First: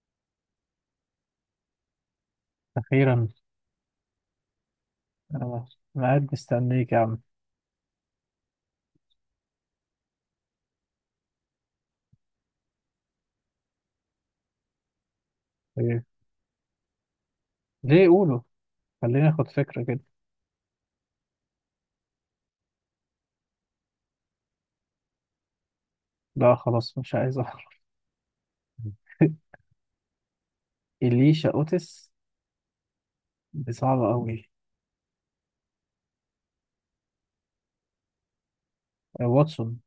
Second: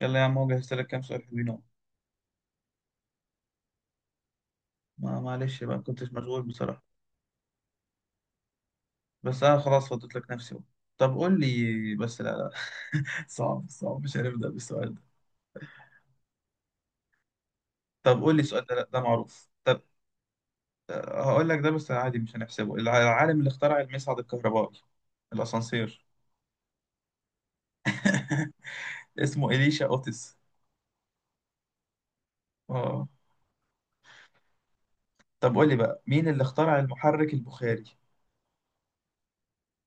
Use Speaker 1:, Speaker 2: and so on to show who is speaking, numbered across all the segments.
Speaker 1: يلا يا عم، هو جهزت لك كام سؤال حلوين اهو.
Speaker 2: أخيرا.
Speaker 1: معلش
Speaker 2: أنا
Speaker 1: بقى، ما كنتش
Speaker 2: قاعد
Speaker 1: مشغول بصراحة.
Speaker 2: مستنيك يا عم.
Speaker 1: بس انا خلاص فضيت لك نفسي بقى. طب قول لي بس. لا لا. صعب صعب، مش هنبدأ بالسؤال ده.
Speaker 2: إيه؟ ليه
Speaker 1: طب قول
Speaker 2: قولوا،
Speaker 1: لي السؤال ده. لا ده
Speaker 2: خليني آخد
Speaker 1: معروف. طب
Speaker 2: فكرة كده.
Speaker 1: هقول لك ده، بس عادي مش هنحسبه. العالم اللي اخترع المصعد الكهربائي، الاسانسير،
Speaker 2: لا خلاص مش عايز أعرف.
Speaker 1: اسمه إليشا أوتس.
Speaker 2: إليشا أوتس.
Speaker 1: اه.
Speaker 2: دي صعبة أوي.
Speaker 1: طب قول لي بقى مين اللي اخترع المحرك البخاري؟
Speaker 2: واتسون،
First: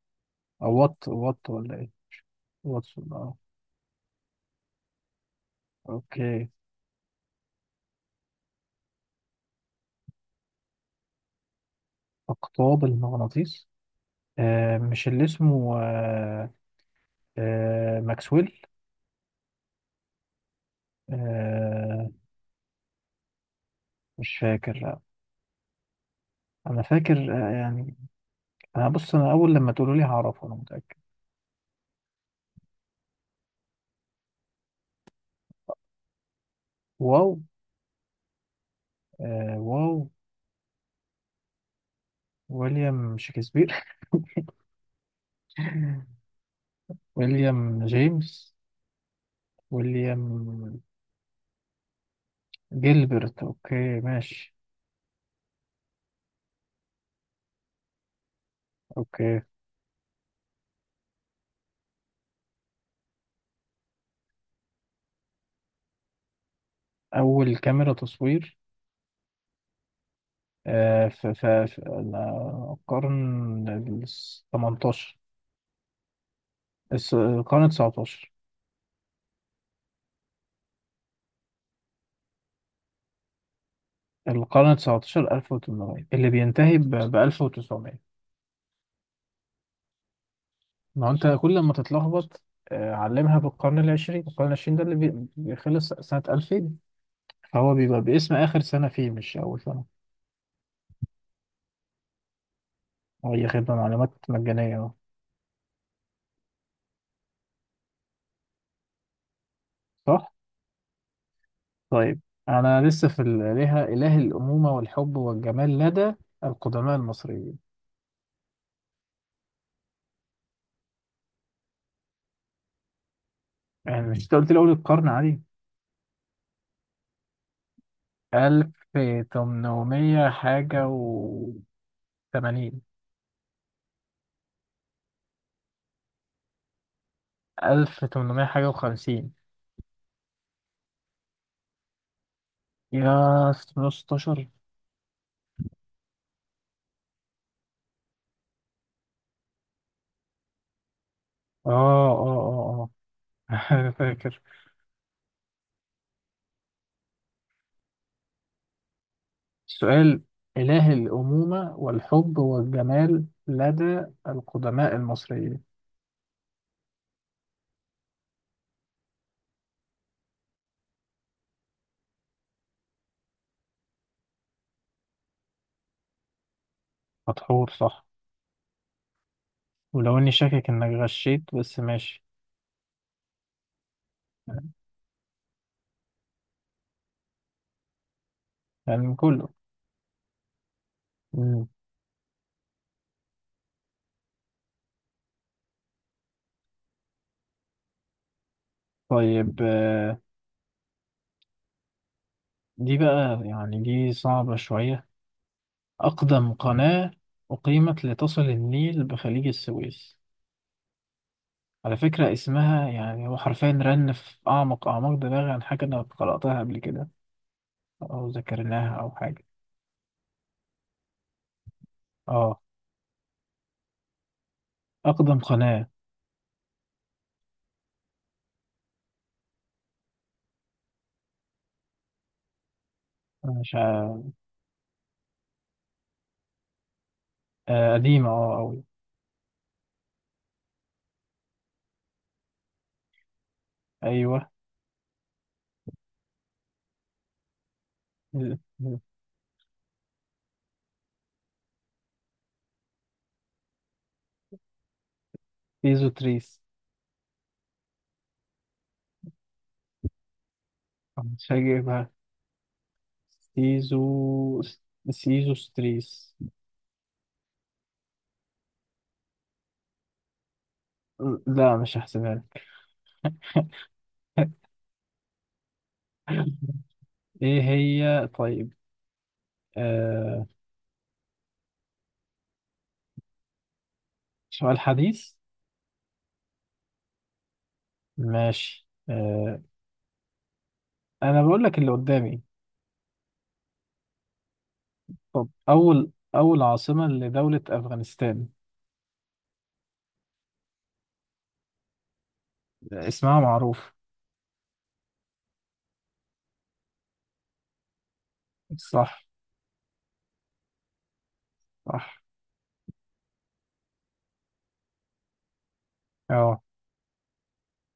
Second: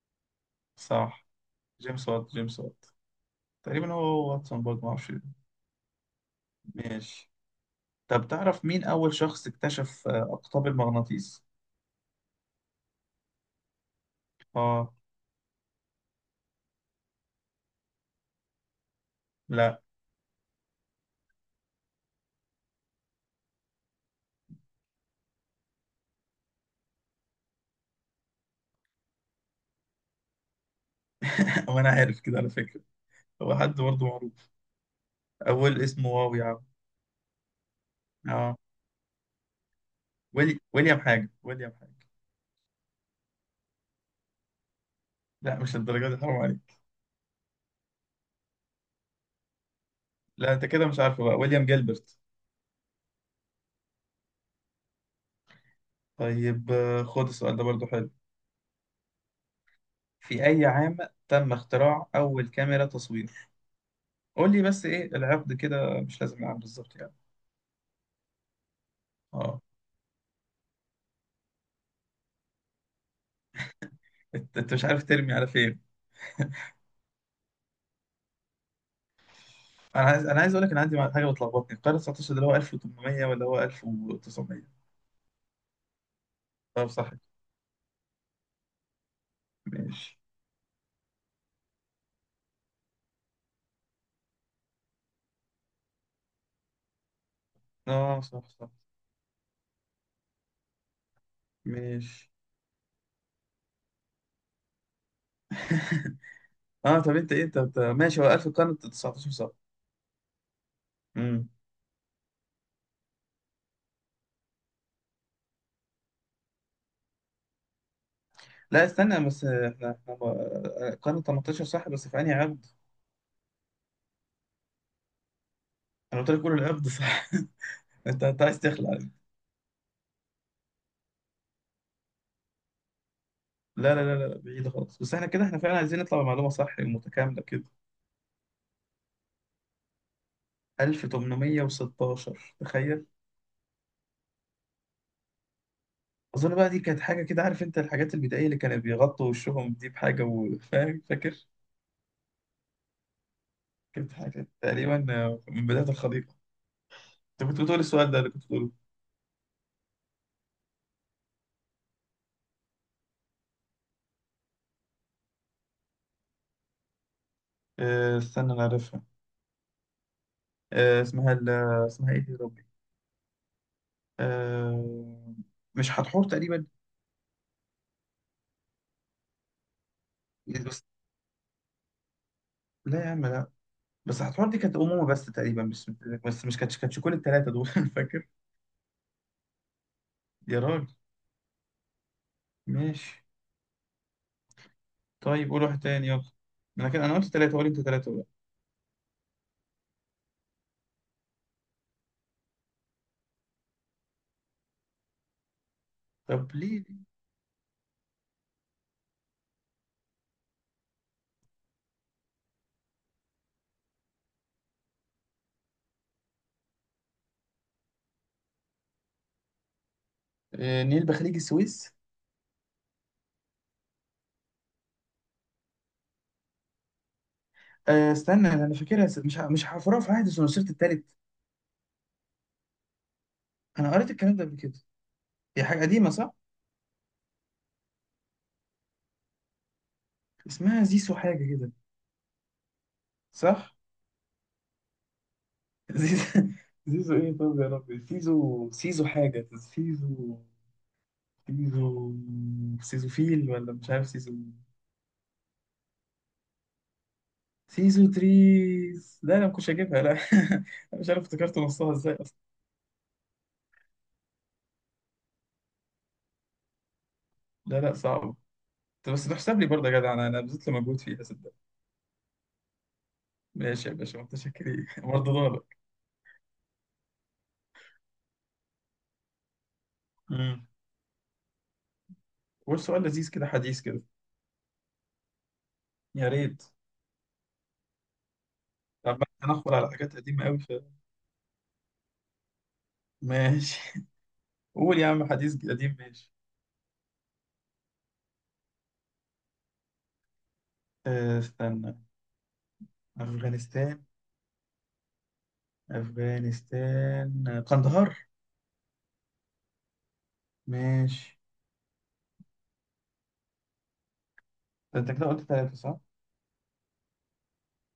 Speaker 2: أو وات
Speaker 1: صح،
Speaker 2: وات ولا إيه.
Speaker 1: جيمس وات جيمس وات.
Speaker 2: واتسون أه.
Speaker 1: تقريبا هو واتسون برضه، ما اعرفش.
Speaker 2: أوكي.
Speaker 1: ماشي. طب تعرف مين أول شخص اكتشف أقطاب المغناطيس؟
Speaker 2: أقطاب المغناطيس.
Speaker 1: آه.
Speaker 2: مش اللي اسمه ماكسويل.
Speaker 1: لا.
Speaker 2: آه مش فاكر لا. أنا فاكر، يعني. أنا بص، أنا أول لما تقولوا لي هعرفه أنا متأكد.
Speaker 1: وأنا عارف كده على فكرة. هو حد برضه معروف. أول اسمه واو يا عم.
Speaker 2: واو.
Speaker 1: آه.
Speaker 2: آه واو.
Speaker 1: ويليام حاجة، ويليام حاجة.
Speaker 2: ويليام شكسبير.
Speaker 1: لا مش الدرجة دي، حرام عليك.
Speaker 2: ويليام جيمس. ويليام
Speaker 1: لا أنت كده مش عارفه بقى، ويليام جيلبرت.
Speaker 2: جيلبرت. اوكي ماشي.
Speaker 1: طيب، خد السؤال ده برضه حلو.
Speaker 2: اوكي.
Speaker 1: في أي عام تم اختراع أول كاميرا تصوير؟ قول لي بس إيه العقد كده، مش لازم العام بالظبط يعني.
Speaker 2: اول كاميرا تصوير.
Speaker 1: آه.
Speaker 2: في القرن ال
Speaker 1: أنت أنت مش عارف
Speaker 2: 18.
Speaker 1: ترمي على فين.
Speaker 2: القرن 19.
Speaker 1: انا عايز اقول لك، انا عندي حاجه بتلخبطني، القرن 19 ده اللي هو 1800 ولا هو 1900؟
Speaker 2: 1800 اللي بينتهي
Speaker 1: طب صح.
Speaker 2: ب 1900.
Speaker 1: ماشي.
Speaker 2: ما هو انت كل ما تتلخبط. علمها بالقرن العشرين. القرن العشرين ده اللي بيخلص سنة 2000، فهو بيبقى
Speaker 1: اه
Speaker 2: باسم
Speaker 1: صح
Speaker 2: آخر
Speaker 1: صح.
Speaker 2: سنة فيه مش أول سنة.
Speaker 1: ماشي.
Speaker 2: هي خدمة معلومات مجانية أهو.
Speaker 1: اه طب انت ايه ماشي، هو 1000 القرن 19 صح؟
Speaker 2: صح؟
Speaker 1: امم.
Speaker 2: طيب. أنا لسه في الآلهة، إله الأمومة والحب والجمال لدى القدماء المصريين.
Speaker 1: لا استنى بس، القرن 18 صح، بس في انهي عقد؟
Speaker 2: يعني مش أنت قلت لي أول القرن عادي؟
Speaker 1: انا قلت لك قول العقد صح. انت انت عايز تخلع.
Speaker 2: 1800 حاجة و80.
Speaker 1: لا، بعيد خالص، بس احنا كده احنا فعلا عايزين نطلع بمعلومه صح ومتكامله كده.
Speaker 2: 1800 حاجة و50.
Speaker 1: 1816 تخيل.
Speaker 2: يا 616.
Speaker 1: اظن بقى دي كانت حاجه كده، عارف انت الحاجات البدائيه اللي كانوا بيغطوا وشهم دي بحاجه، وفاهم، فاكر؟
Speaker 2: آه آه آه. آه أنا
Speaker 1: كانت
Speaker 2: فاكر.
Speaker 1: حاجه تقريبا من بدايه الخليقه. انت كنت بتقول السؤال ده، اللي كنت بتقوله.
Speaker 2: السؤال: إله الأمومة والحب والجمال لدى القدماء المصريين.
Speaker 1: استنى انا عارفها. آه، اسمها ال- اسمها ايه دي يا ربي؟ آه، مش هتحور تقريبا.
Speaker 2: مدحور صح، ولو إني
Speaker 1: إيه
Speaker 2: شاكك
Speaker 1: بس.
Speaker 2: إنك غشيت بس ماشي.
Speaker 1: لا يا عم لا. بس هتحور دي كانت امومه بس تقريبا، بس بس مش كانتش كل الثلاثه دول. فاكر؟
Speaker 2: يعني كله.
Speaker 1: يا راجل. ماشي. طيب قول واحد تاني يلا. انا كده قلت ثلاثه، قول انت ثلاثه بقى.
Speaker 2: طيب. دي بقى يعني دي صعبة شوية.
Speaker 1: طب
Speaker 2: أقدم
Speaker 1: ليه؟
Speaker 2: قناة أقيمت لتصل النيل بخليج السويس. على فكرة اسمها، يعني هو حرفيا رن في أعمق أعماق دماغي، عن حاجة أنا قرأتها قبل كده أو ذكرناها أو حاجة.
Speaker 1: نيل بخليج السويس.
Speaker 2: أه. أقدم قناة.
Speaker 1: استنى انا فاكرها. مش هحفرها، في عهد سنوسرت التالت.
Speaker 2: أنا مش
Speaker 1: انا قريت
Speaker 2: ع-
Speaker 1: الكلام ده قبل كده. هي حاجه قديمه صح.
Speaker 2: قديمة أه أوي.
Speaker 1: اسمها زيسو حاجه كده. صح.
Speaker 2: أيوه.
Speaker 1: زيزو. زيزو ايه طب يا ربي، سيزو سيزو حاجه، سيزو سيزو. سيزو فيل، ولا مش عارف، سيزو.
Speaker 2: سيزو تريس.
Speaker 1: سيزو تريز، لا انا ما كنتش هجيبها لا. أنا مش عارف
Speaker 2: مش
Speaker 1: افتكرت نصها
Speaker 2: هجيبها.
Speaker 1: ازاي اصلا.
Speaker 2: سيزو. سيزو ستريس.
Speaker 1: لا لا، صعب. طب بس تحسب لي برضه يا جدع، انا انا بذلت مجهود فيها صدق.
Speaker 2: لا مش هحسبها لك.
Speaker 1: ماشي يا باشا متشكرين. برضه دورك.
Speaker 2: ايه هي طيب. آه.
Speaker 1: مم. والسؤال لذيذ كده، حديث كده.
Speaker 2: سؤال حديث.
Speaker 1: يا ريت.
Speaker 2: ماشي
Speaker 1: عمال
Speaker 2: آه.
Speaker 1: هنحفر على حاجات قديمة أوي
Speaker 2: أنا بقول لك اللي قدامي.
Speaker 1: ماشي. قول يا عم،
Speaker 2: طب
Speaker 1: حديث قديم
Speaker 2: أول
Speaker 1: ماشي.
Speaker 2: أول عاصمة لدولة أفغانستان.
Speaker 1: استنى.
Speaker 2: اسمها معروف.
Speaker 1: أفغانستان. أفغانستان قندهار.
Speaker 2: صح.
Speaker 1: ماشي.
Speaker 2: صح.
Speaker 1: ده أنت كده قلت ثلاثة صح؟
Speaker 2: أه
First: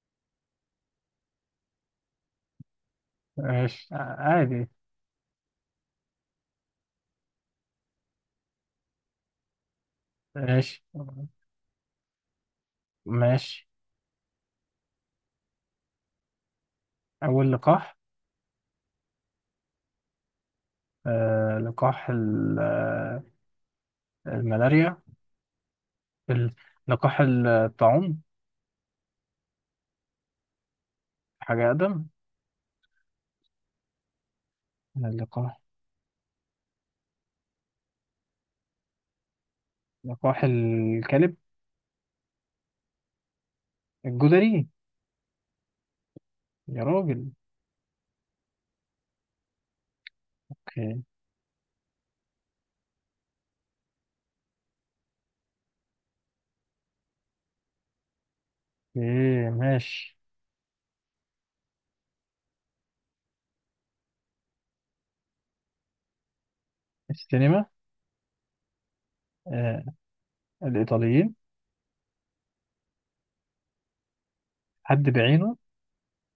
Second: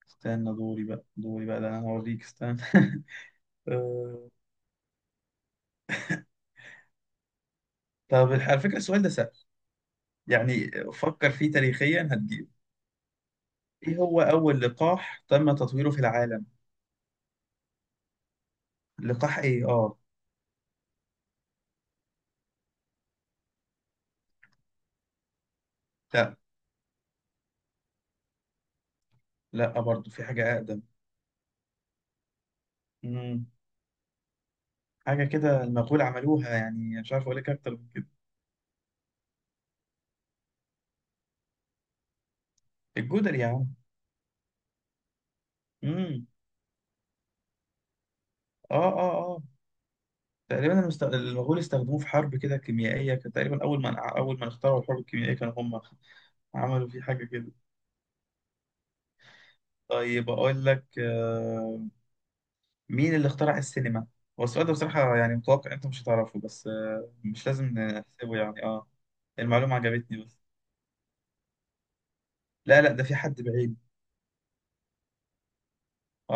Speaker 1: استنى دوري بقى، دوري بقى، ده أنا هوريك استنى.
Speaker 2: ماشي،
Speaker 1: أه،
Speaker 2: عادي.
Speaker 1: طب على فكرة السؤال ده سهل، يعني
Speaker 2: ماشي
Speaker 1: فكر فيه تاريخيا هتجيب.
Speaker 2: ماشي.
Speaker 1: إيه هو أول لقاح تم تطويره في العالم؟
Speaker 2: أول لقاح.
Speaker 1: لقاح إيه؟ آه.
Speaker 2: لقاح الملاريا.
Speaker 1: لا.
Speaker 2: ال- لقاح الطاعون.
Speaker 1: لا برضه، في حاجة
Speaker 2: حاجة أقدم.
Speaker 1: أقدم. حاجه
Speaker 2: لقاح.
Speaker 1: كده المغول عملوها، يعني مش عارف اقول لك اكتر من كده.
Speaker 2: لقاح الكلب.
Speaker 1: الجدر يا عم.
Speaker 2: الجدري.
Speaker 1: امم.
Speaker 2: يا راجل.
Speaker 1: اه اه اه. تقريبا
Speaker 2: أوكي.
Speaker 1: المغول استخدموه في حرب كده كيميائيه، كان تقريبا اول ما اخترعوا الحرب الكيميائيه كانوا هم عملوا فيه حاجه كده.
Speaker 2: أوكي، ماشي.
Speaker 1: طيب اقول لك، مين اللي اخترع السينما؟ هو السؤال ده بصراحه يعني متوقع انت مش هتعرفه، بس مش
Speaker 2: السينما.
Speaker 1: لازم نحسبه يعني، اه المعلومه
Speaker 2: آه
Speaker 1: عجبتني بس.
Speaker 2: الإيطاليين.
Speaker 1: لا لا ده، في حد بعيد.
Speaker 2: حد بعينه.
Speaker 1: اه.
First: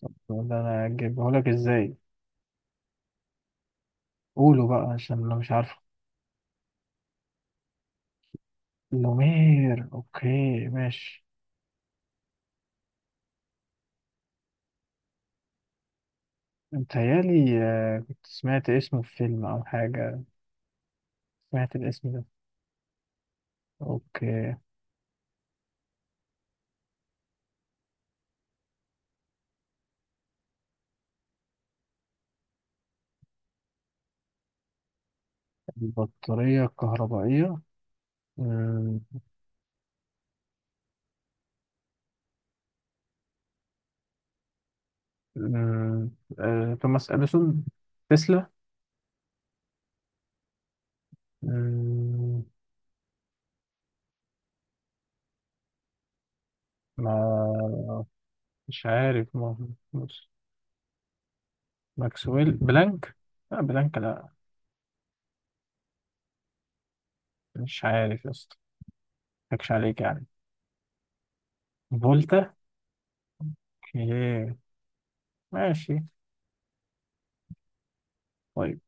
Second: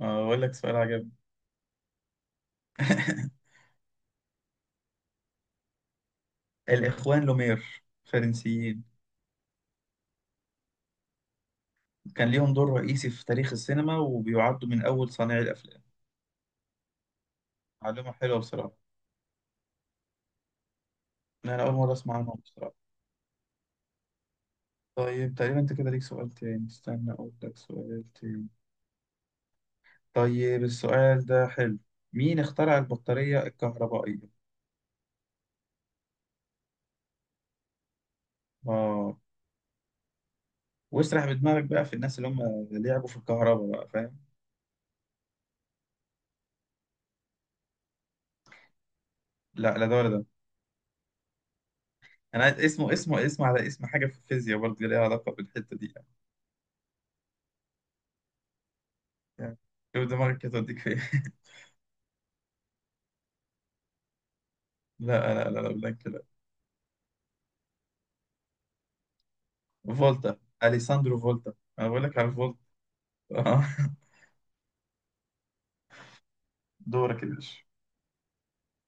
Speaker 1: اقول
Speaker 2: يقول
Speaker 1: لك سؤال
Speaker 2: أنا
Speaker 1: عجبني.
Speaker 2: أجيبه لك إزاي؟ قولوا بقى عشان أنا مش عارفه.
Speaker 1: الاخوان لومير فرنسيين،
Speaker 2: لومير. أوكي ماشي.
Speaker 1: كان ليهم دور رئيسي في تاريخ السينما وبيعدوا من أول صانعي الأفلام.
Speaker 2: متهيألي آه
Speaker 1: معلومة
Speaker 2: كنت
Speaker 1: حلوة
Speaker 2: سمعت
Speaker 1: بصراحة.
Speaker 2: اسمه في فيلم أو حاجة.
Speaker 1: أنا أول
Speaker 2: سمعت
Speaker 1: مرة
Speaker 2: الاسم
Speaker 1: أسمع
Speaker 2: ده.
Speaker 1: عنهم بصراحة.
Speaker 2: أوكي.
Speaker 1: طيب تقريبا أنت كده ليك سؤال تاني، استنى أقول لك سؤال تاني. طيب السؤال ده حلو. مين اخترع البطارية الكهربائية؟
Speaker 2: البطارية الكهربائية. مم،
Speaker 1: آه. واسرح بدماغك بقى في الناس اللي هم لعبوا في الكهرباء بقى، فاهم؟
Speaker 2: مم، توماس أديسون. تسلا.
Speaker 1: لا لا ده ولا ده.
Speaker 2: مم،
Speaker 1: أنا عايز اسمه، اسمه على اسم حاجة في الفيزياء برضه، ليها علاقة بالحتة دي يعني.
Speaker 2: ما مش عارف،
Speaker 1: يعني شوف دماغك كده توديك فين.
Speaker 2: ماكسويل بلانك. لا بلانك لا.
Speaker 1: لا، بلاك.
Speaker 2: مش عارف يا اسطى، مضحكش عليك يعني.
Speaker 1: فولتا. اليساندرو فولتا. انا بقول لك على
Speaker 2: فولتا.
Speaker 1: فولتا. آه.
Speaker 2: ايه ماشي.
Speaker 1: دورك يا باشا.
Speaker 2: طيب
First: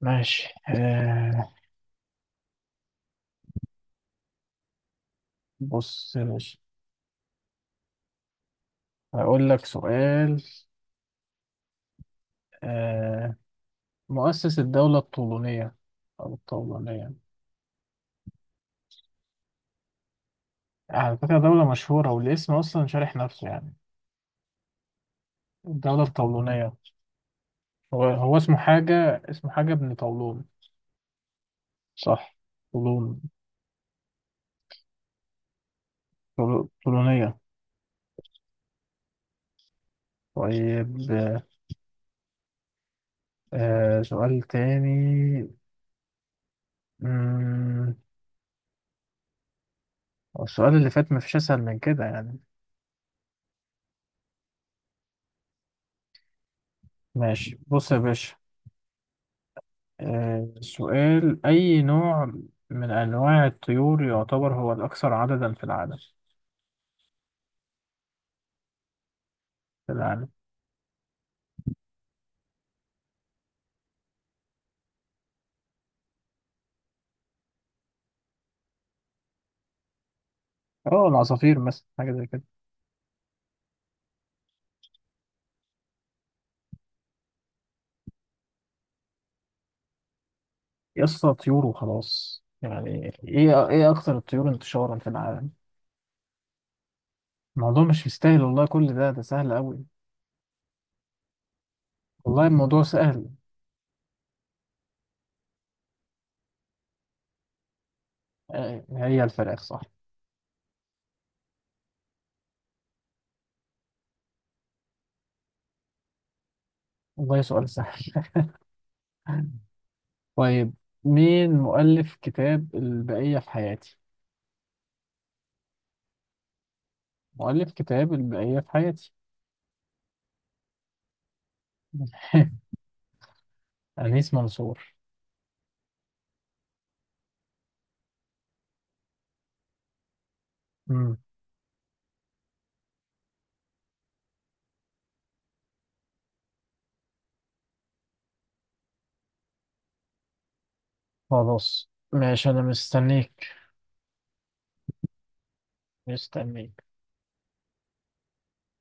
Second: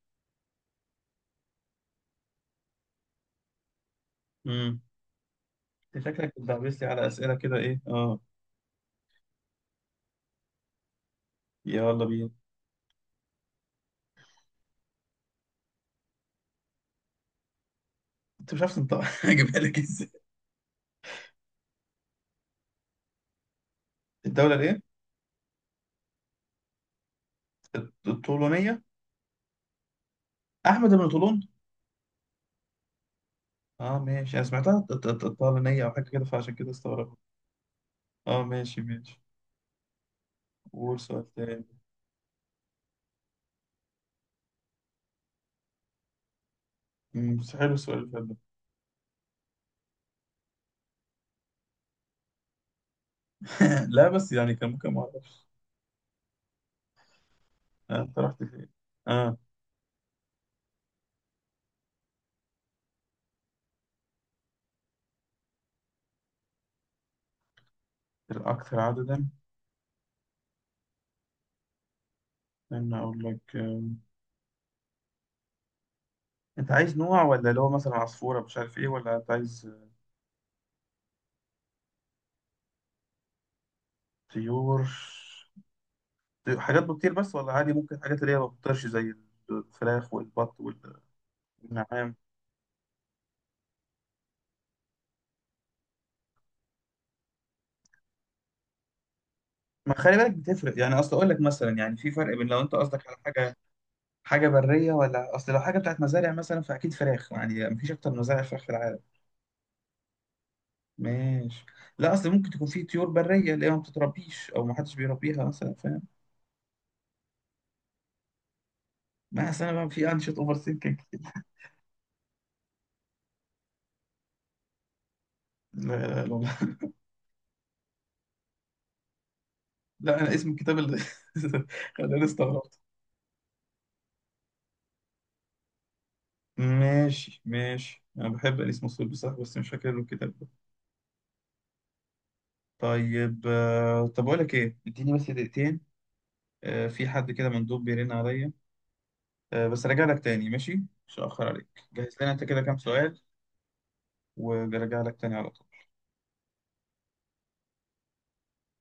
Speaker 2: ماشي آه.
Speaker 1: امم. انت
Speaker 2: بص يا
Speaker 1: شكلك
Speaker 2: باشا.
Speaker 1: بتدعبس لي على اسئله كده، ايه اه؟
Speaker 2: هقول لك سؤال.
Speaker 1: يلا بينا.
Speaker 2: آه. مؤسس الدولة الطولونية، أو الطولونية.
Speaker 1: انت مش عارف تنطق. هجيبها لك ازاي؟
Speaker 2: على فكرة دولة مشهورة والاسم أصلا شارح نفسه يعني.
Speaker 1: الدوله الايه؟
Speaker 2: الدولة الطولونية. هو اسمه
Speaker 1: الطولونيه،
Speaker 2: حاجة، اسمه حاجة ابن طولون.
Speaker 1: احمد بن طولون.
Speaker 2: صح. طولون.
Speaker 1: اه ماشي، انا سمعتها طالونيه او حاجه كده، فعشان كده استغربت.
Speaker 2: طولونية.
Speaker 1: اه ماشي ماشي. قول
Speaker 2: طيب.
Speaker 1: سؤال تاني.
Speaker 2: آه، سؤال تاني.
Speaker 1: امم، بس حلو
Speaker 2: مم،
Speaker 1: السؤال اللي فات ده.
Speaker 2: السؤال اللي فات مفيش أسهل من كده يعني.
Speaker 1: لا بس يعني كان ممكن ما اعرفش.
Speaker 2: ماشي بص يا
Speaker 1: انت
Speaker 2: باشا.
Speaker 1: رحت فين؟ اه.
Speaker 2: آه، سؤال: أي نوع من أنواع الطيور يعتبر هو الأكثر عددا في العالم؟
Speaker 1: الاكثر عددا،
Speaker 2: في العالم
Speaker 1: استنى اقول لك. انت عايز نوع، ولا اللي هو مثلا عصفورة مش عارف ايه، ولا انت عايز
Speaker 2: اه. العصافير مثلا حاجة زي كده.
Speaker 1: طيور طيور، حاجات بتطير بس، ولا عادي ممكن حاجات اللي هي ما بتطيرش زي الفراخ والبط
Speaker 2: يا اسطى طيور
Speaker 1: والنعام؟
Speaker 2: وخلاص. يعني ايه أكثر الطيور انتشارا في العالم. الموضوع مش مستاهل والله، كل ده سهل أوي.
Speaker 1: ما خلي بالك بتفرق، يعني اصل اقول لك مثلا، يعني في فرق
Speaker 2: والله
Speaker 1: بين لو انت
Speaker 2: الموضوع
Speaker 1: قصدك على
Speaker 2: سهل.
Speaker 1: حاجة حاجة برية، ولا اصل لو حاجة بتاعت مزارع مثلا فاكيد فراخ، يعني مفيش اكتر من مزارع فراخ في
Speaker 2: آه،
Speaker 1: العالم.
Speaker 2: هي الفراخ صح.
Speaker 1: ماشي. لا اصل ممكن تكون في طيور برية اللي هي ما بتتربيش او ما حدش بيربيها مثلا، فاهم؟
Speaker 2: والله سؤال سهل.
Speaker 1: ما اصل انا بقى في انشط اوفر
Speaker 2: طيب.
Speaker 1: سينكينج.
Speaker 2: مين مؤلف كتاب البقية في حياتي؟ مؤلف كتاب البقية في حياتي
Speaker 1: لا انا اسم الكتاب اللي خلاني استغربت.
Speaker 2: أنيس منصور.
Speaker 1: ماشي ماشي، انا بحب انيس مسرود بصراحه، بس مش فاكر له الكتاب ده. طيب طب اقول لك ايه، اديني بس دقيقتين. في حد كده مندوب بيرن عليا، بس راجع لك تاني ماشي، مش هاخر عليك.
Speaker 2: خلاص
Speaker 1: جهز لنا انت
Speaker 2: ماشي انا
Speaker 1: كده كام سؤال،
Speaker 2: مستنيك
Speaker 1: وراجع لك تاني على طول.
Speaker 2: مستنيك